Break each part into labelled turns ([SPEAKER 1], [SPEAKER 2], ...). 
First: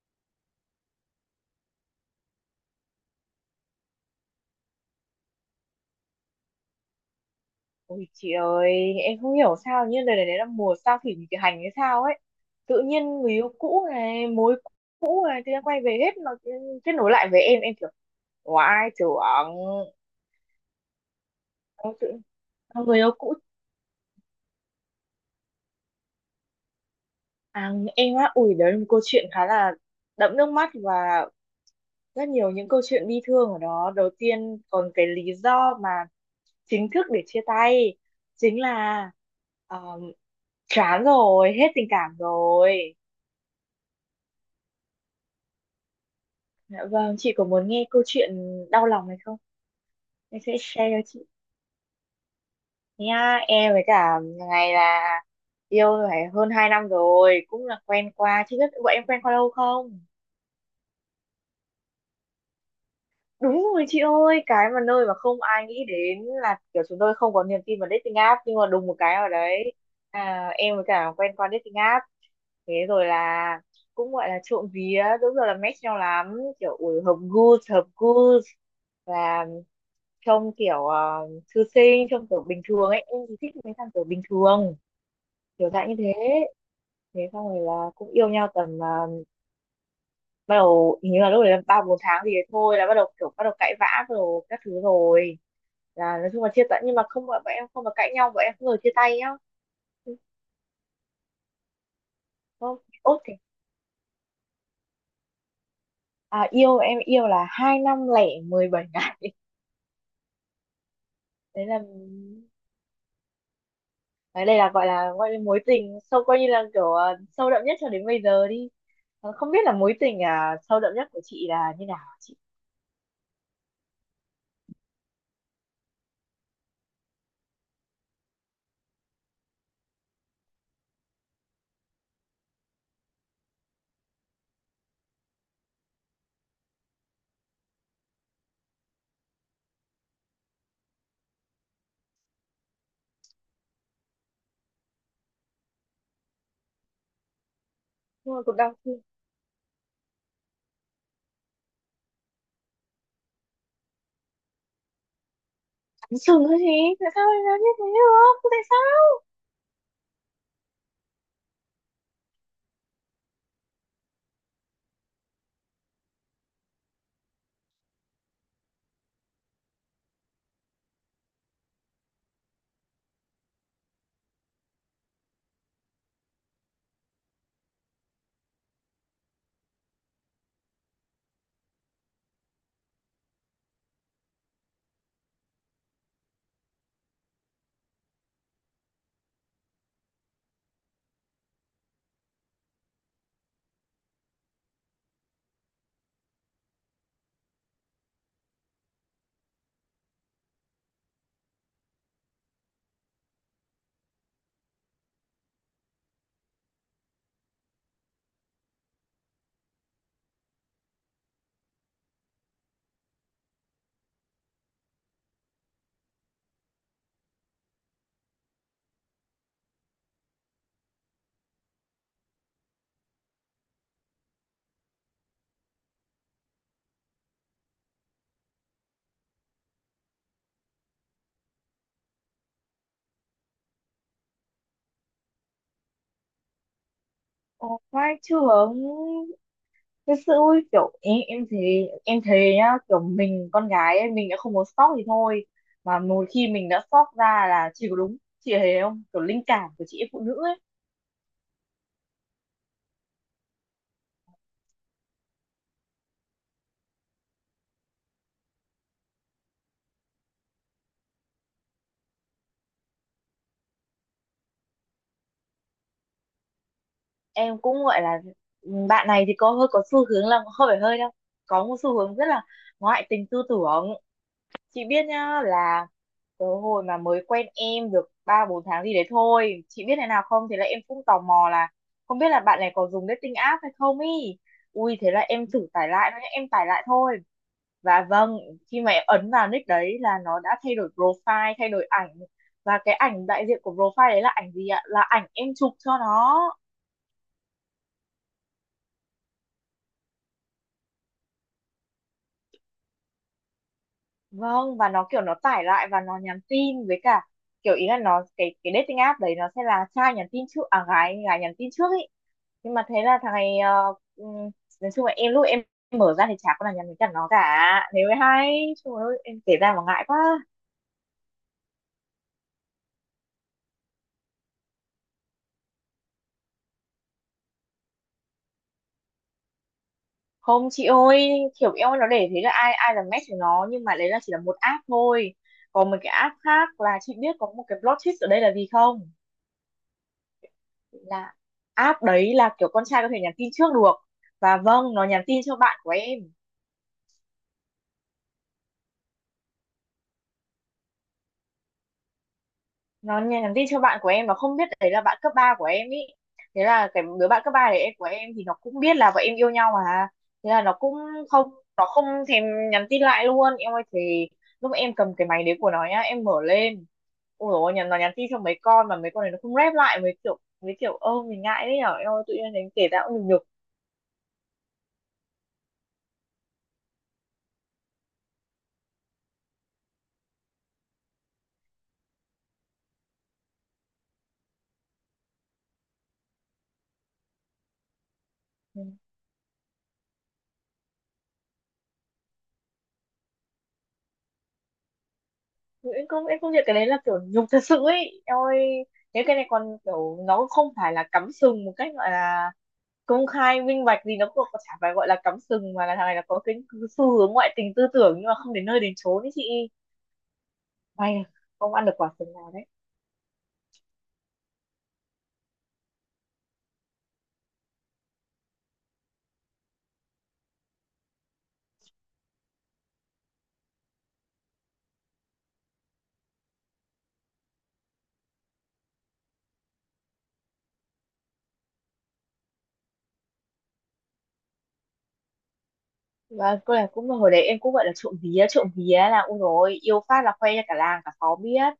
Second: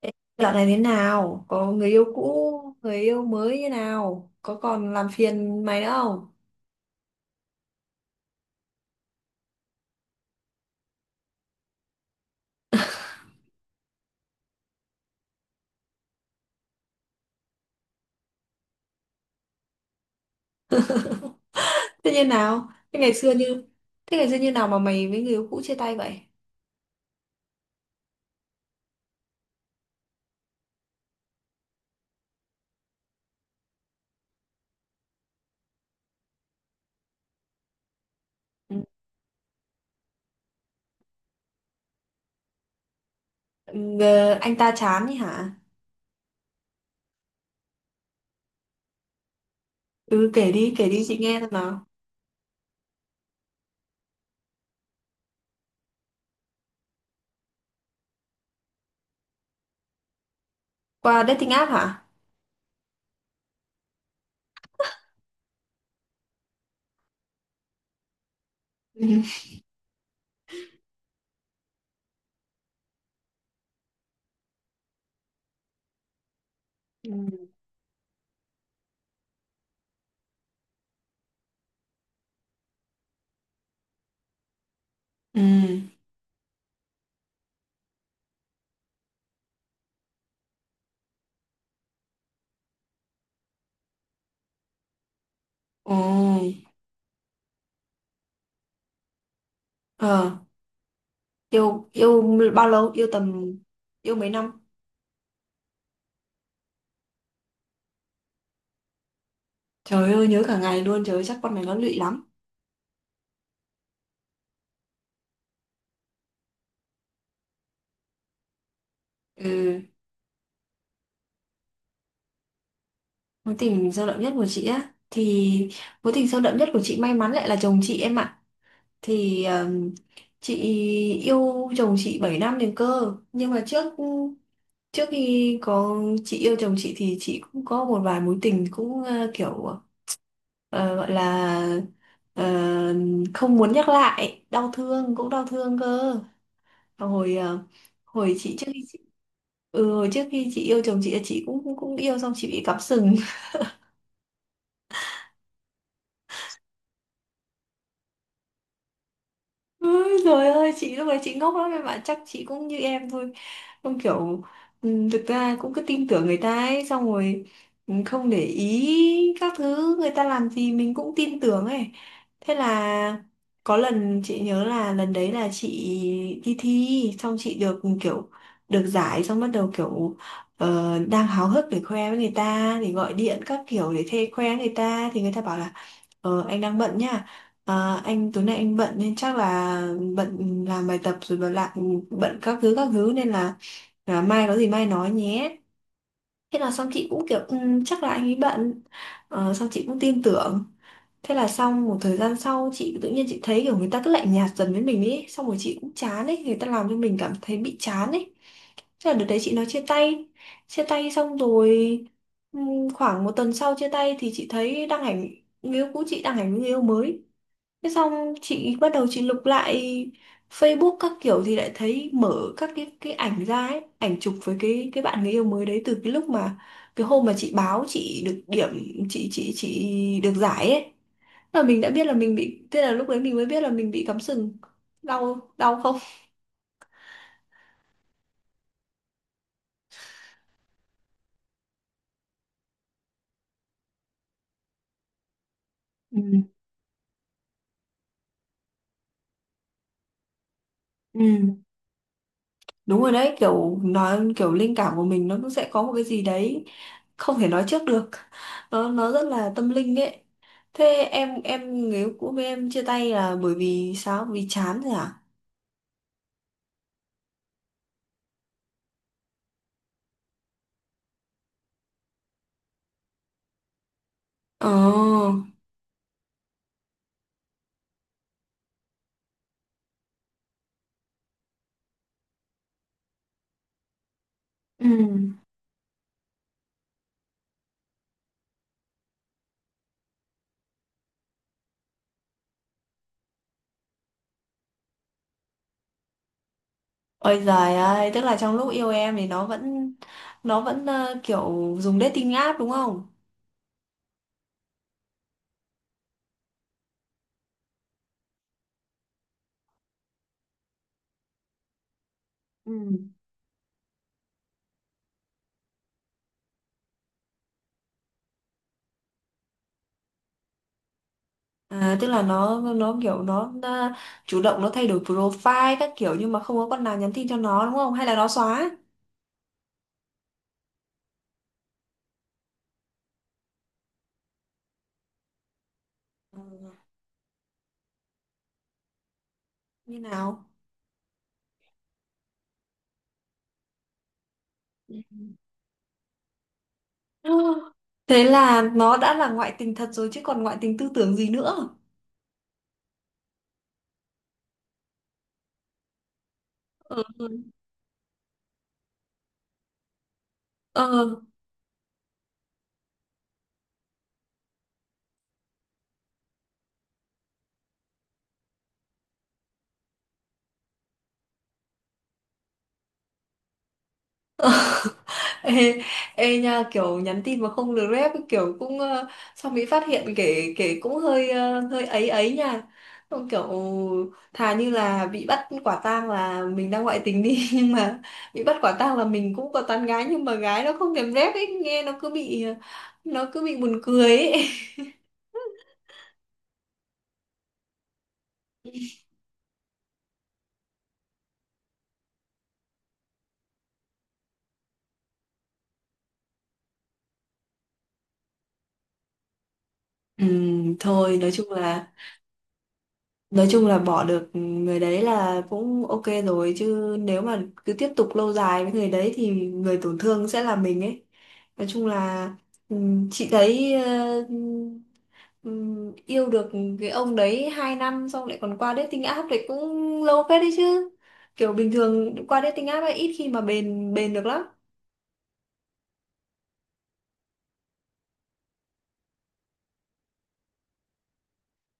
[SPEAKER 1] Ê, dạo này thế nào? Có người yêu cũ, người yêu mới như nào? Có còn làm phiền mày nữa không?
[SPEAKER 2] Ôi chị ơi, em không hiểu sao nhưng đời này là mùa sao thủy nghịch hành hay sao ấy. Tự nhiên người yêu cũ này, mối cũ này, tự nhiên quay về hết, nó kết nối lại với em kiểu oai trưởng. Em
[SPEAKER 1] Thế
[SPEAKER 2] Tự,
[SPEAKER 1] như nào?
[SPEAKER 2] người
[SPEAKER 1] Thế
[SPEAKER 2] yêu
[SPEAKER 1] ngày xưa
[SPEAKER 2] cũ
[SPEAKER 1] như thế ngày xưa như nào mà mày với người yêu cũ chia tay vậy?
[SPEAKER 2] em á, ui đấy là một câu chuyện khá là đẫm nước mắt và rất nhiều những câu chuyện bi thương ở đó. Đầu tiên còn cái lý do mà chính thức để chia tay chính
[SPEAKER 1] Ừ,
[SPEAKER 2] là ờ, chán rồi, hết tình cảm rồi.
[SPEAKER 1] ờ, anh ta chán ấy hả?
[SPEAKER 2] Dạ vâng, chị có muốn nghe câu chuyện đau lòng này không?
[SPEAKER 1] Ừ,
[SPEAKER 2] Em sẽ
[SPEAKER 1] kể
[SPEAKER 2] share cho
[SPEAKER 1] đi chị
[SPEAKER 2] chị.
[SPEAKER 1] nghe xem nào.
[SPEAKER 2] Nha, em với cả ngày là yêu phải hơn 2 năm rồi, cũng là quen qua. Chị biết bọn em quen qua lâu không?
[SPEAKER 1] Qua dating app hả?
[SPEAKER 2] Đúng rồi chị ơi, cái mà nơi mà không ai nghĩ đến là kiểu chúng tôi không có niềm tin vào dating app, nhưng mà đùng một cái ở đấy em với cả quen qua dating app, thế rồi là cũng gọi là trộm vía, đúng rồi, là match nhau lắm, kiểu ui
[SPEAKER 1] Ừ.
[SPEAKER 2] hợp gu hợp gu, là trông kiểu thư sinh, trông kiểu bình thường ấy, em thì thích mấy thằng kiểu bình thường,
[SPEAKER 1] Ừ.
[SPEAKER 2] kiểu
[SPEAKER 1] Ừ.
[SPEAKER 2] dạng như thế. Thế xong rồi là cũng yêu nhau tầm bắt đầu hình như là lúc đấy là ba bốn tháng gì đấy thôi, là bắt đầu cãi vã rồi các thứ rồi,
[SPEAKER 1] Ồ.
[SPEAKER 2] là nói chung là chia tay, nhưng mà không, bọn em không có cãi nhau, bọn em không bao giờ chia tay nhá.
[SPEAKER 1] Ờ, yêu yêu bao
[SPEAKER 2] Không
[SPEAKER 1] lâu? Yêu
[SPEAKER 2] ốt thì
[SPEAKER 1] tầm yêu mấy năm?
[SPEAKER 2] yêu, em yêu là 2 năm lẻ 17 ngày
[SPEAKER 1] Trời ơi nhớ cả ngày luôn, trời ơi chắc con này
[SPEAKER 2] đấy
[SPEAKER 1] nó
[SPEAKER 2] là
[SPEAKER 1] lụy lắm.
[SPEAKER 2] đấy. Đây là gọi là gọi là mối tình sâu, coi như là kiểu sâu đậm nhất cho đến bây giờ đi. Ờ, không biết là
[SPEAKER 1] Ừ.
[SPEAKER 2] mối tình sâu đậm nhất của chị là như nào hả chị?
[SPEAKER 1] Mối tình sâu đậm nhất của chị á thì mối tình sâu đậm nhất của chị may mắn lại là chồng chị em ạ. Thì chị yêu chồng chị 7 năm liền cơ, nhưng mà trước trước khi có, chị yêu chồng chị thì chị cũng có một vài mối tình cũng kiểu gọi là ờ, không muốn nhắc lại, đau thương cũng đau thương cơ. hồi ờ,
[SPEAKER 2] Nhưng
[SPEAKER 1] hồi
[SPEAKER 2] mà
[SPEAKER 1] chị
[SPEAKER 2] cũng
[SPEAKER 1] trước
[SPEAKER 2] đau
[SPEAKER 1] khi chị,
[SPEAKER 2] thương
[SPEAKER 1] ừ, hồi trước khi chị yêu chồng chị cũng cũng cũng yêu xong chị bị cắm sừng.
[SPEAKER 2] sừng thôi chị, tại sao lại làm như thế được, tại sao?
[SPEAKER 1] Ôi trời ơi, chị lúc đấy chị ngốc lắm em ạ, chắc chị cũng như em thôi, không kiểu, ừ, thực ra cũng cứ tin tưởng người ta ấy, xong rồi, ừ, không để ý các thứ người ta làm gì, mình cũng tin tưởng ấy. Thế là có lần chị nhớ là lần đấy là chị đi thi xong chị được, ừ, kiểu được giải, xong bắt đầu kiểu đang háo hức để khoe với người ta thì gọi điện các kiểu để thê khoe người ta, thì người ta bảo là: "Ờ, anh đang bận nha. À, anh tối nay anh bận nên chắc là bận làm bài tập rồi, bận lại bận các thứ các thứ, nên là mai có gì mai nói nhé." Thế là xong chị cũng kiểu: "Ừ, chắc là anh ấy bận." Ờ, xong chị cũng tin tưởng. Thế là xong một thời gian sau, chị tự nhiên chị thấy kiểu người ta cứ lạnh nhạt dần với mình ấy. Xong rồi chị cũng chán ấy, người ta làm cho mình cảm thấy bị chán ấy. Thế là đợt đấy chị nói chia tay. Chia tay xong rồi, khoảng 1 tuần sau chia tay thì chị thấy đăng ảnh, người yêu cũ chị đăng ảnh với người yêu mới. Thế xong chị bắt đầu chị lục lại Facebook các kiểu, thì lại thấy mở các cái ảnh ra ấy, ảnh chụp với cái bạn người yêu mới đấy. Từ cái lúc mà cái hôm mà chị báo chị được điểm, chị được giải ấy, là mình đã biết là mình bị, thế là lúc đấy mình mới biết là mình bị cắm sừng. Đau đau không?
[SPEAKER 2] Ồ, vai trưởng thật sự ui, kiểu em thấy nhá, kiểu mình con gái ấy, mình đã không muốn stalk thì thôi, mà
[SPEAKER 1] Ừ,
[SPEAKER 2] một khi mình đã stalk ra là chỉ có đúng. Chị thấy không, kiểu linh cảm của chị em phụ nữ ấy.
[SPEAKER 1] ừ, đúng rồi đấy, kiểu nói kiểu linh cảm của mình nó cũng sẽ có một cái gì đấy không thể nói trước được, nó rất là tâm linh ấy. Thế em người yêu cũ với em chia tay là bởi vì sao, vì chán rồi à?
[SPEAKER 2] Em cũng gọi là ừ, bạn này thì có hơi có xu hướng là hơi phải hơi đâu, có một xu hướng rất là ngoại tình tư tưởng.
[SPEAKER 1] ờ
[SPEAKER 2] Chị biết nhá, là cái hồi mà mới quen em được ba bốn tháng gì đấy thôi, chị biết thế nào không, thế là em cũng tò mò là không biết là bạn này có dùng dating app hay không ý.
[SPEAKER 1] ừ
[SPEAKER 2] Ui thế là em thử tải lại thôi nhá, em tải lại thôi. Và vâng, khi mà em ấn vào nick đấy là nó đã thay đổi profile, thay đổi ảnh. Và cái ảnh đại diện của profile đấy là ảnh gì ạ? Là ảnh em chụp cho nó.
[SPEAKER 1] Ôi giời ơi, tức là trong lúc yêu em thì nó vẫn, kiểu dùng dating app đúng không?
[SPEAKER 2] Vâng, và nó kiểu nó tải lại và nó nhắn tin với cả, kiểu ý là nó, cái dating app đấy nó sẽ là trai nhắn tin trước à gái gái nhắn tin trước ý,
[SPEAKER 1] Ừ.
[SPEAKER 2] nhưng mà thế là thằng này nói chung là em lúc em mở ra thì chả có là nhắn với cả nó cả, thế mới hay. Trời ơi em kể ra mà ngại quá.
[SPEAKER 1] À, tức là nó nó chủ động nó thay đổi profile các kiểu nhưng mà không có con nào nhắn tin cho nó đúng không? Hay là nó xóa?
[SPEAKER 2] Không chị ơi, kiểu em nó để thế là ai ai là match của nó, nhưng mà đấy là chỉ là một app thôi, còn một cái app
[SPEAKER 1] Ừ,
[SPEAKER 2] khác, là chị biết có một cái plot twist ở đây là gì không?
[SPEAKER 1] như nào?
[SPEAKER 2] Là app đấy là kiểu con trai có thể nhắn tin trước được, và vâng, nó nhắn tin cho bạn của em.
[SPEAKER 1] Ừ. Thế là nó đã là ngoại tình thật rồi chứ còn ngoại tình tư tưởng gì nữa.
[SPEAKER 2] Nó nhắn tin cho bạn của em Nó không biết đấy là bạn cấp 3 của em ý. Thế là
[SPEAKER 1] Ừ.
[SPEAKER 2] cái đứa bạn cấp 3 đấy, em của em thì nó cũng biết là bọn em yêu nhau mà. Thế là nó cũng
[SPEAKER 1] Ừ.
[SPEAKER 2] không nó không thèm nhắn tin lại luôn em ơi. Thì lúc em cầm cái máy đấy của nó nhá, em mở lên, ôi dồi ôi, nhắn, nó nhắn tin cho mấy con mà mấy con này nó không rep lại, mấy kiểu ơ mình ngại đấy nhở em ơi, tự nhiên đến kể ra cũng nhục nhục.
[SPEAKER 1] Ê, ê nha, kiểu nhắn tin mà không được rep kiểu cũng xong bị phát hiện kể kể cũng hơi hơi ấy ấy nha. Xong kiểu thà như là bị bắt quả tang là mình đang ngoại tình đi nhưng mà bị bắt quả tang là mình cũng có tán gái nhưng mà gái nó không thèm rep ấy, nghe nó cứ bị, nó cứ bị buồn cười ấy.
[SPEAKER 2] Ừ, em không nhận cái đấy, là kiểu nhục thật sự ấy em ơi. Thế cái này còn kiểu nó không phải là cắm sừng một cách gọi là công khai minh bạch gì, nó cũng có chả phải gọi là cắm sừng, mà là thằng này là có cái xu hướng ngoại tình tư tưởng nhưng mà không đến nơi đến chốn đấy chị.
[SPEAKER 1] Ừ, thôi
[SPEAKER 2] May
[SPEAKER 1] nói chung
[SPEAKER 2] không ăn
[SPEAKER 1] là,
[SPEAKER 2] được quả sừng nào đấy.
[SPEAKER 1] nói chung là bỏ được người đấy là cũng ok rồi, chứ nếu mà cứ tiếp tục lâu dài với người đấy thì người tổn thương sẽ là mình ấy. Nói chung là, chị thấy yêu được cái ông đấy 2 năm xong lại còn qua dating app thì cũng lâu phết đấy chứ. Kiểu bình thường qua dating app ấy ít khi mà bền bền được lắm.
[SPEAKER 2] Và cô này cũng hồi đấy em cũng gọi là trộm vía, trộm vía là ui rồi yêu phát là khoe cho cả làng cả xóm biết,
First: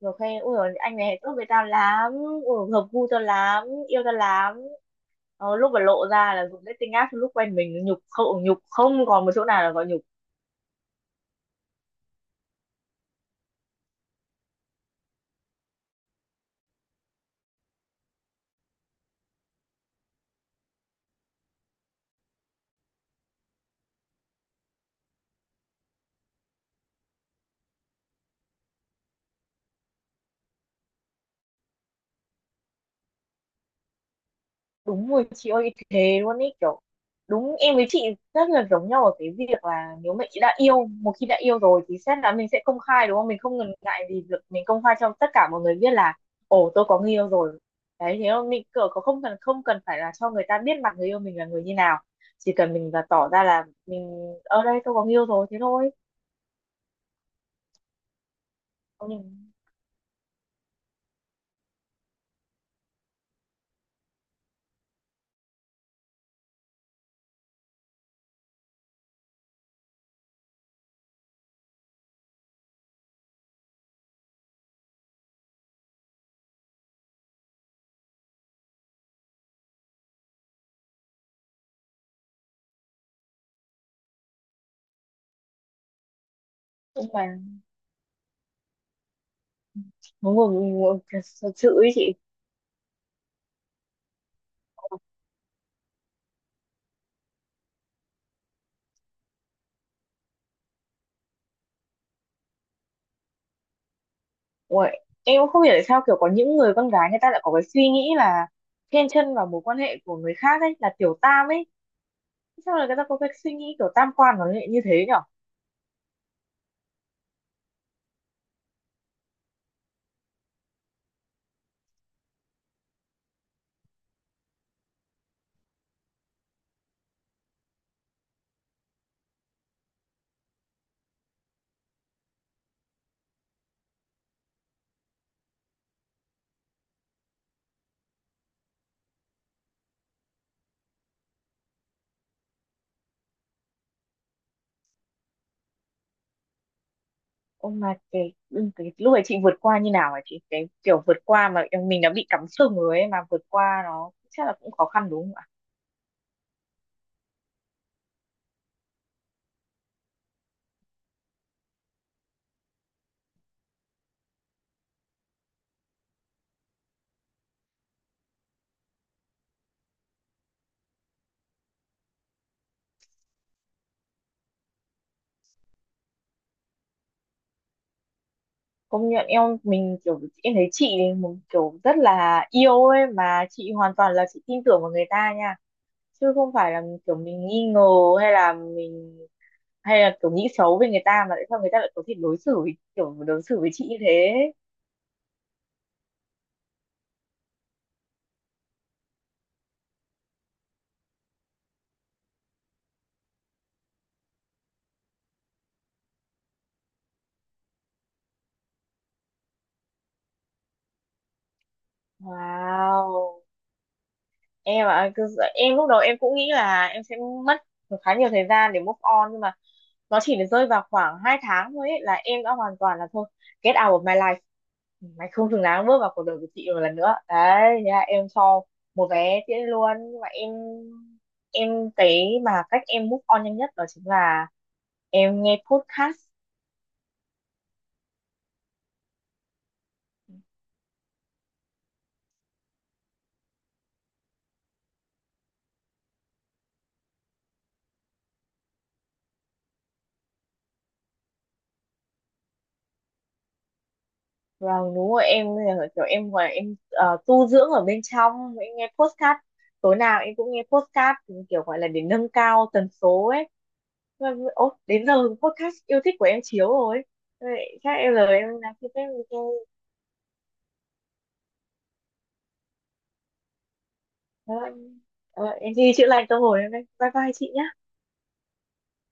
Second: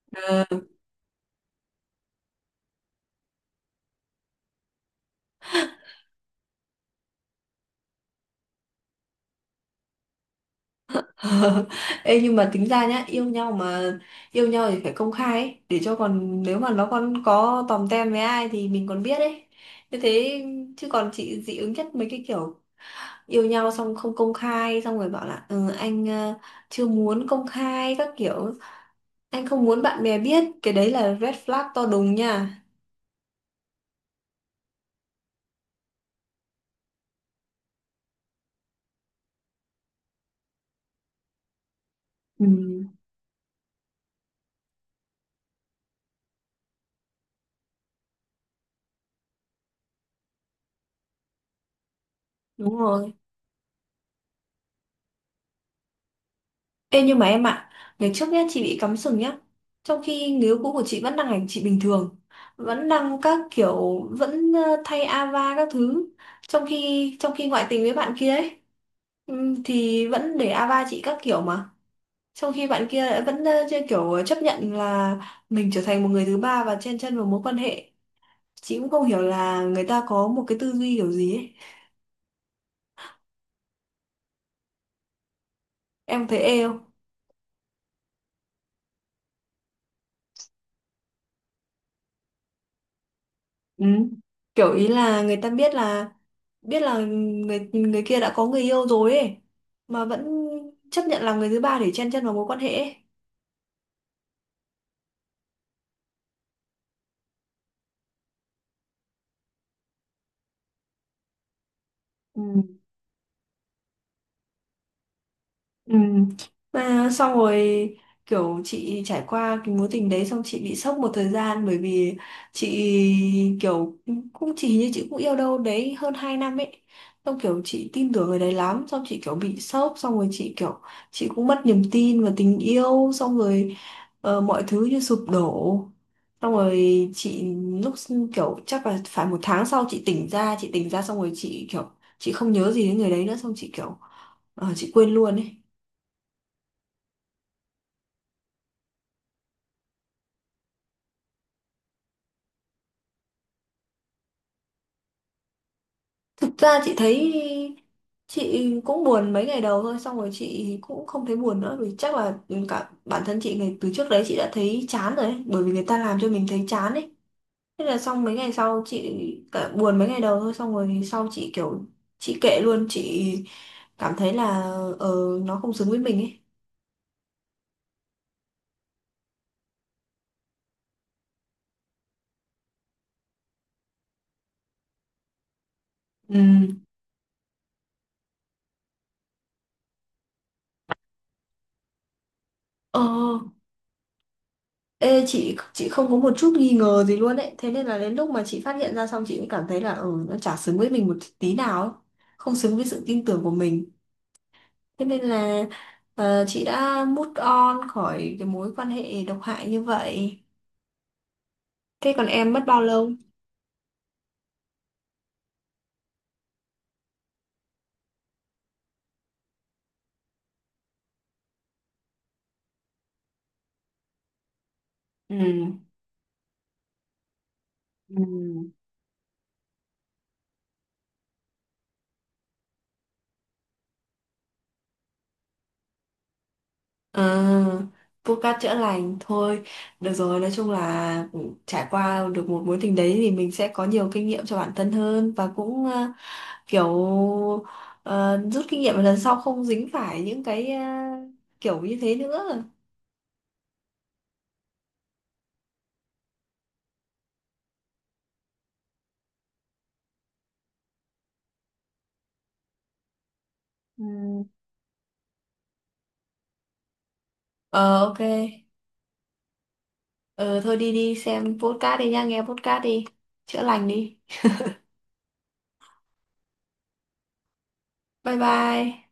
[SPEAKER 2] rồi khoe ui rồi anh này tốt với tao lắm, ui hợp gu tao lắm, yêu tao lắm. Lúc mà lộ ra là dùng dating app lúc quen mình, nhục không, nhục không còn một chỗ nào là gọi nhục.
[SPEAKER 1] Ờ, ê, nhưng mà tính ra nhá, yêu nhau thì phải công khai ấy, để cho còn nếu mà nó còn có tòm tem với ai thì mình còn biết ấy, như thế. Chứ còn chị dị ứng nhất mấy cái kiểu yêu nhau xong không công khai, xong rồi bảo là ừ, chưa muốn công khai các kiểu, anh không muốn bạn bè biết, cái đấy là red flag to đùng nha.
[SPEAKER 2] Đúng rồi chị ơi, thế luôn ý, kiểu đúng, em với chị rất là giống nhau ở cái việc là nếu mà chị đã yêu, một khi đã yêu rồi thì xét là
[SPEAKER 1] Ừ,
[SPEAKER 2] mình sẽ công khai, đúng không, mình không ngần ngại gì việc mình công khai cho tất cả mọi người biết là ồ tôi có người yêu rồi. Đấy, thế không mình kiểu có, không cần phải là cho người ta biết mặt người yêu mình là người như nào, chỉ cần
[SPEAKER 1] đúng
[SPEAKER 2] mình là
[SPEAKER 1] rồi.
[SPEAKER 2] tỏ ra là mình ở đây tôi có người yêu rồi, thế thôi.
[SPEAKER 1] Ê nhưng mà em ạ, ngày trước nhá chị bị cắm sừng nhá.
[SPEAKER 2] nhưng
[SPEAKER 1] Trong khi người yêu cũ của chị vẫn đang hành chị bình thường, vẫn đang các kiểu vẫn thay ava các thứ, trong khi ngoại tình với bạn kia ấy, thì vẫn để ava chị các kiểu mà. Trong khi bạn kia lại vẫn chơi kiểu chấp nhận là mình trở thành một người thứ ba và chen chân vào mối quan hệ. Chị cũng không hiểu là người ta có một cái tư duy kiểu gì ấy. Em thấy ê không?
[SPEAKER 2] nhưng mà ngồi ngồi thật sự ý chị.
[SPEAKER 1] Ừ. Kiểu ý là người ta biết là người người kia đã có người yêu rồi ấy, mà vẫn chấp nhận làm người thứ ba để chen chân vào mối quan hệ ấy.
[SPEAKER 2] Uầy, em cũng không hiểu tại sao kiểu có những người con gái người ta lại có cái suy nghĩ là chen chân vào mối quan hệ của người khác ấy, là tiểu tam ấy, sao
[SPEAKER 1] Ừ.
[SPEAKER 2] là người ta có cái suy nghĩ kiểu tam quan nó lại như thế nhở.
[SPEAKER 1] Ừ. Mà xong rồi kiểu chị trải qua cái mối tình đấy xong chị bị sốc một thời gian, bởi vì chị kiểu cũng chỉ như chị cũng yêu đâu đấy hơn 2 năm ấy, xong kiểu chị tin tưởng người đấy lắm, xong chị kiểu bị sốc, xong rồi chị kiểu chị cũng mất niềm tin vào tình yêu, xong rồi mọi thứ như sụp đổ, xong rồi chị lúc chắc là phải 1 tháng sau chị tỉnh ra, chị tỉnh ra xong rồi chị kiểu chị không nhớ gì đến người đấy nữa, xong chị kiểu chị quên luôn ấy.
[SPEAKER 2] Ông mà cái, cái lúc ấy chị vượt qua như nào hả chị, cái kiểu vượt qua mà mình đã bị cắm sừng rồi ấy, mà vượt qua nó chắc là cũng khó khăn đúng không?
[SPEAKER 1] Thực ra chị thấy chị cũng buồn mấy ngày đầu thôi, xong rồi chị cũng không thấy buồn nữa, vì chắc là cả bản thân chị ngày từ trước đấy chị đã thấy chán rồi ấy, bởi vì người ta làm cho mình thấy chán ấy. Thế là xong mấy ngày sau chị, cả buồn mấy ngày đầu thôi xong rồi sau chị kiểu chị kệ luôn, chị cảm thấy là ờ nó không xứng với mình ấy.
[SPEAKER 2] Công nhận em, mình kiểu em thấy chị ấy một kiểu rất là yêu ấy, mà chị hoàn toàn là chị tin tưởng vào người ta nha, chứ không
[SPEAKER 1] ừ
[SPEAKER 2] phải là kiểu mình nghi ngờ, hay là mình hay là kiểu nghĩ xấu về người ta, mà tại sao người ta lại có thể đối xử với,
[SPEAKER 1] ờ
[SPEAKER 2] kiểu đối xử với chị như thế.
[SPEAKER 1] Ê, chị không có một chút nghi ngờ gì luôn ấy, thế nên là đến lúc mà chị phát hiện ra xong chị cũng cảm thấy là ờ nó chả xứng với mình một tí nào ấy, không xứng với sự tin tưởng của mình. Thế nên là chị đã move on khỏi cái mối quan hệ độc hại như vậy. Thế còn em mất bao lâu?
[SPEAKER 2] Wow em ạ, em lúc đầu em cũng nghĩ là em sẽ mất khá nhiều thời gian để move on, nhưng mà nó chỉ được rơi vào khoảng 2 tháng thôi ấy, là em đã hoàn toàn là thôi, get out of my life, mày
[SPEAKER 1] Ừ.
[SPEAKER 2] không xứng đáng bước vào cuộc đời của chị một lần nữa đấy, thế là
[SPEAKER 1] Ừ.
[SPEAKER 2] em cho một vé tiễn luôn. Nhưng mà em, cái mà cách em move on nhanh nhất đó chính là em nghe podcast.
[SPEAKER 1] À, vô cát chữa lành thôi. Được rồi, nói chung là trải qua được một mối tình đấy thì mình sẽ có nhiều kinh nghiệm cho bản thân hơn, và cũng kiểu ờ, rút kinh nghiệm lần sau không dính phải những cái kiểu như thế nữa.
[SPEAKER 2] Và đúng rồi em, kiểu em gọi em tu dưỡng ở bên trong, em nghe podcast, tối nào em cũng nghe podcast, kiểu gọi là để nâng cao tần số ấy.
[SPEAKER 1] Ừ.
[SPEAKER 2] Ôi đến giờ podcast yêu thích của em chiếu rồi. Thôi
[SPEAKER 1] Ờ
[SPEAKER 2] em
[SPEAKER 1] ok.
[SPEAKER 2] rồi em làm gì đấy,
[SPEAKER 1] Ờ thôi, đi đi xem podcast đi nha, nghe podcast đi. Chữa lành đi.
[SPEAKER 2] em đi chữa lành tâm hồn em đây, bye bye chị nhé.
[SPEAKER 1] Bye bye.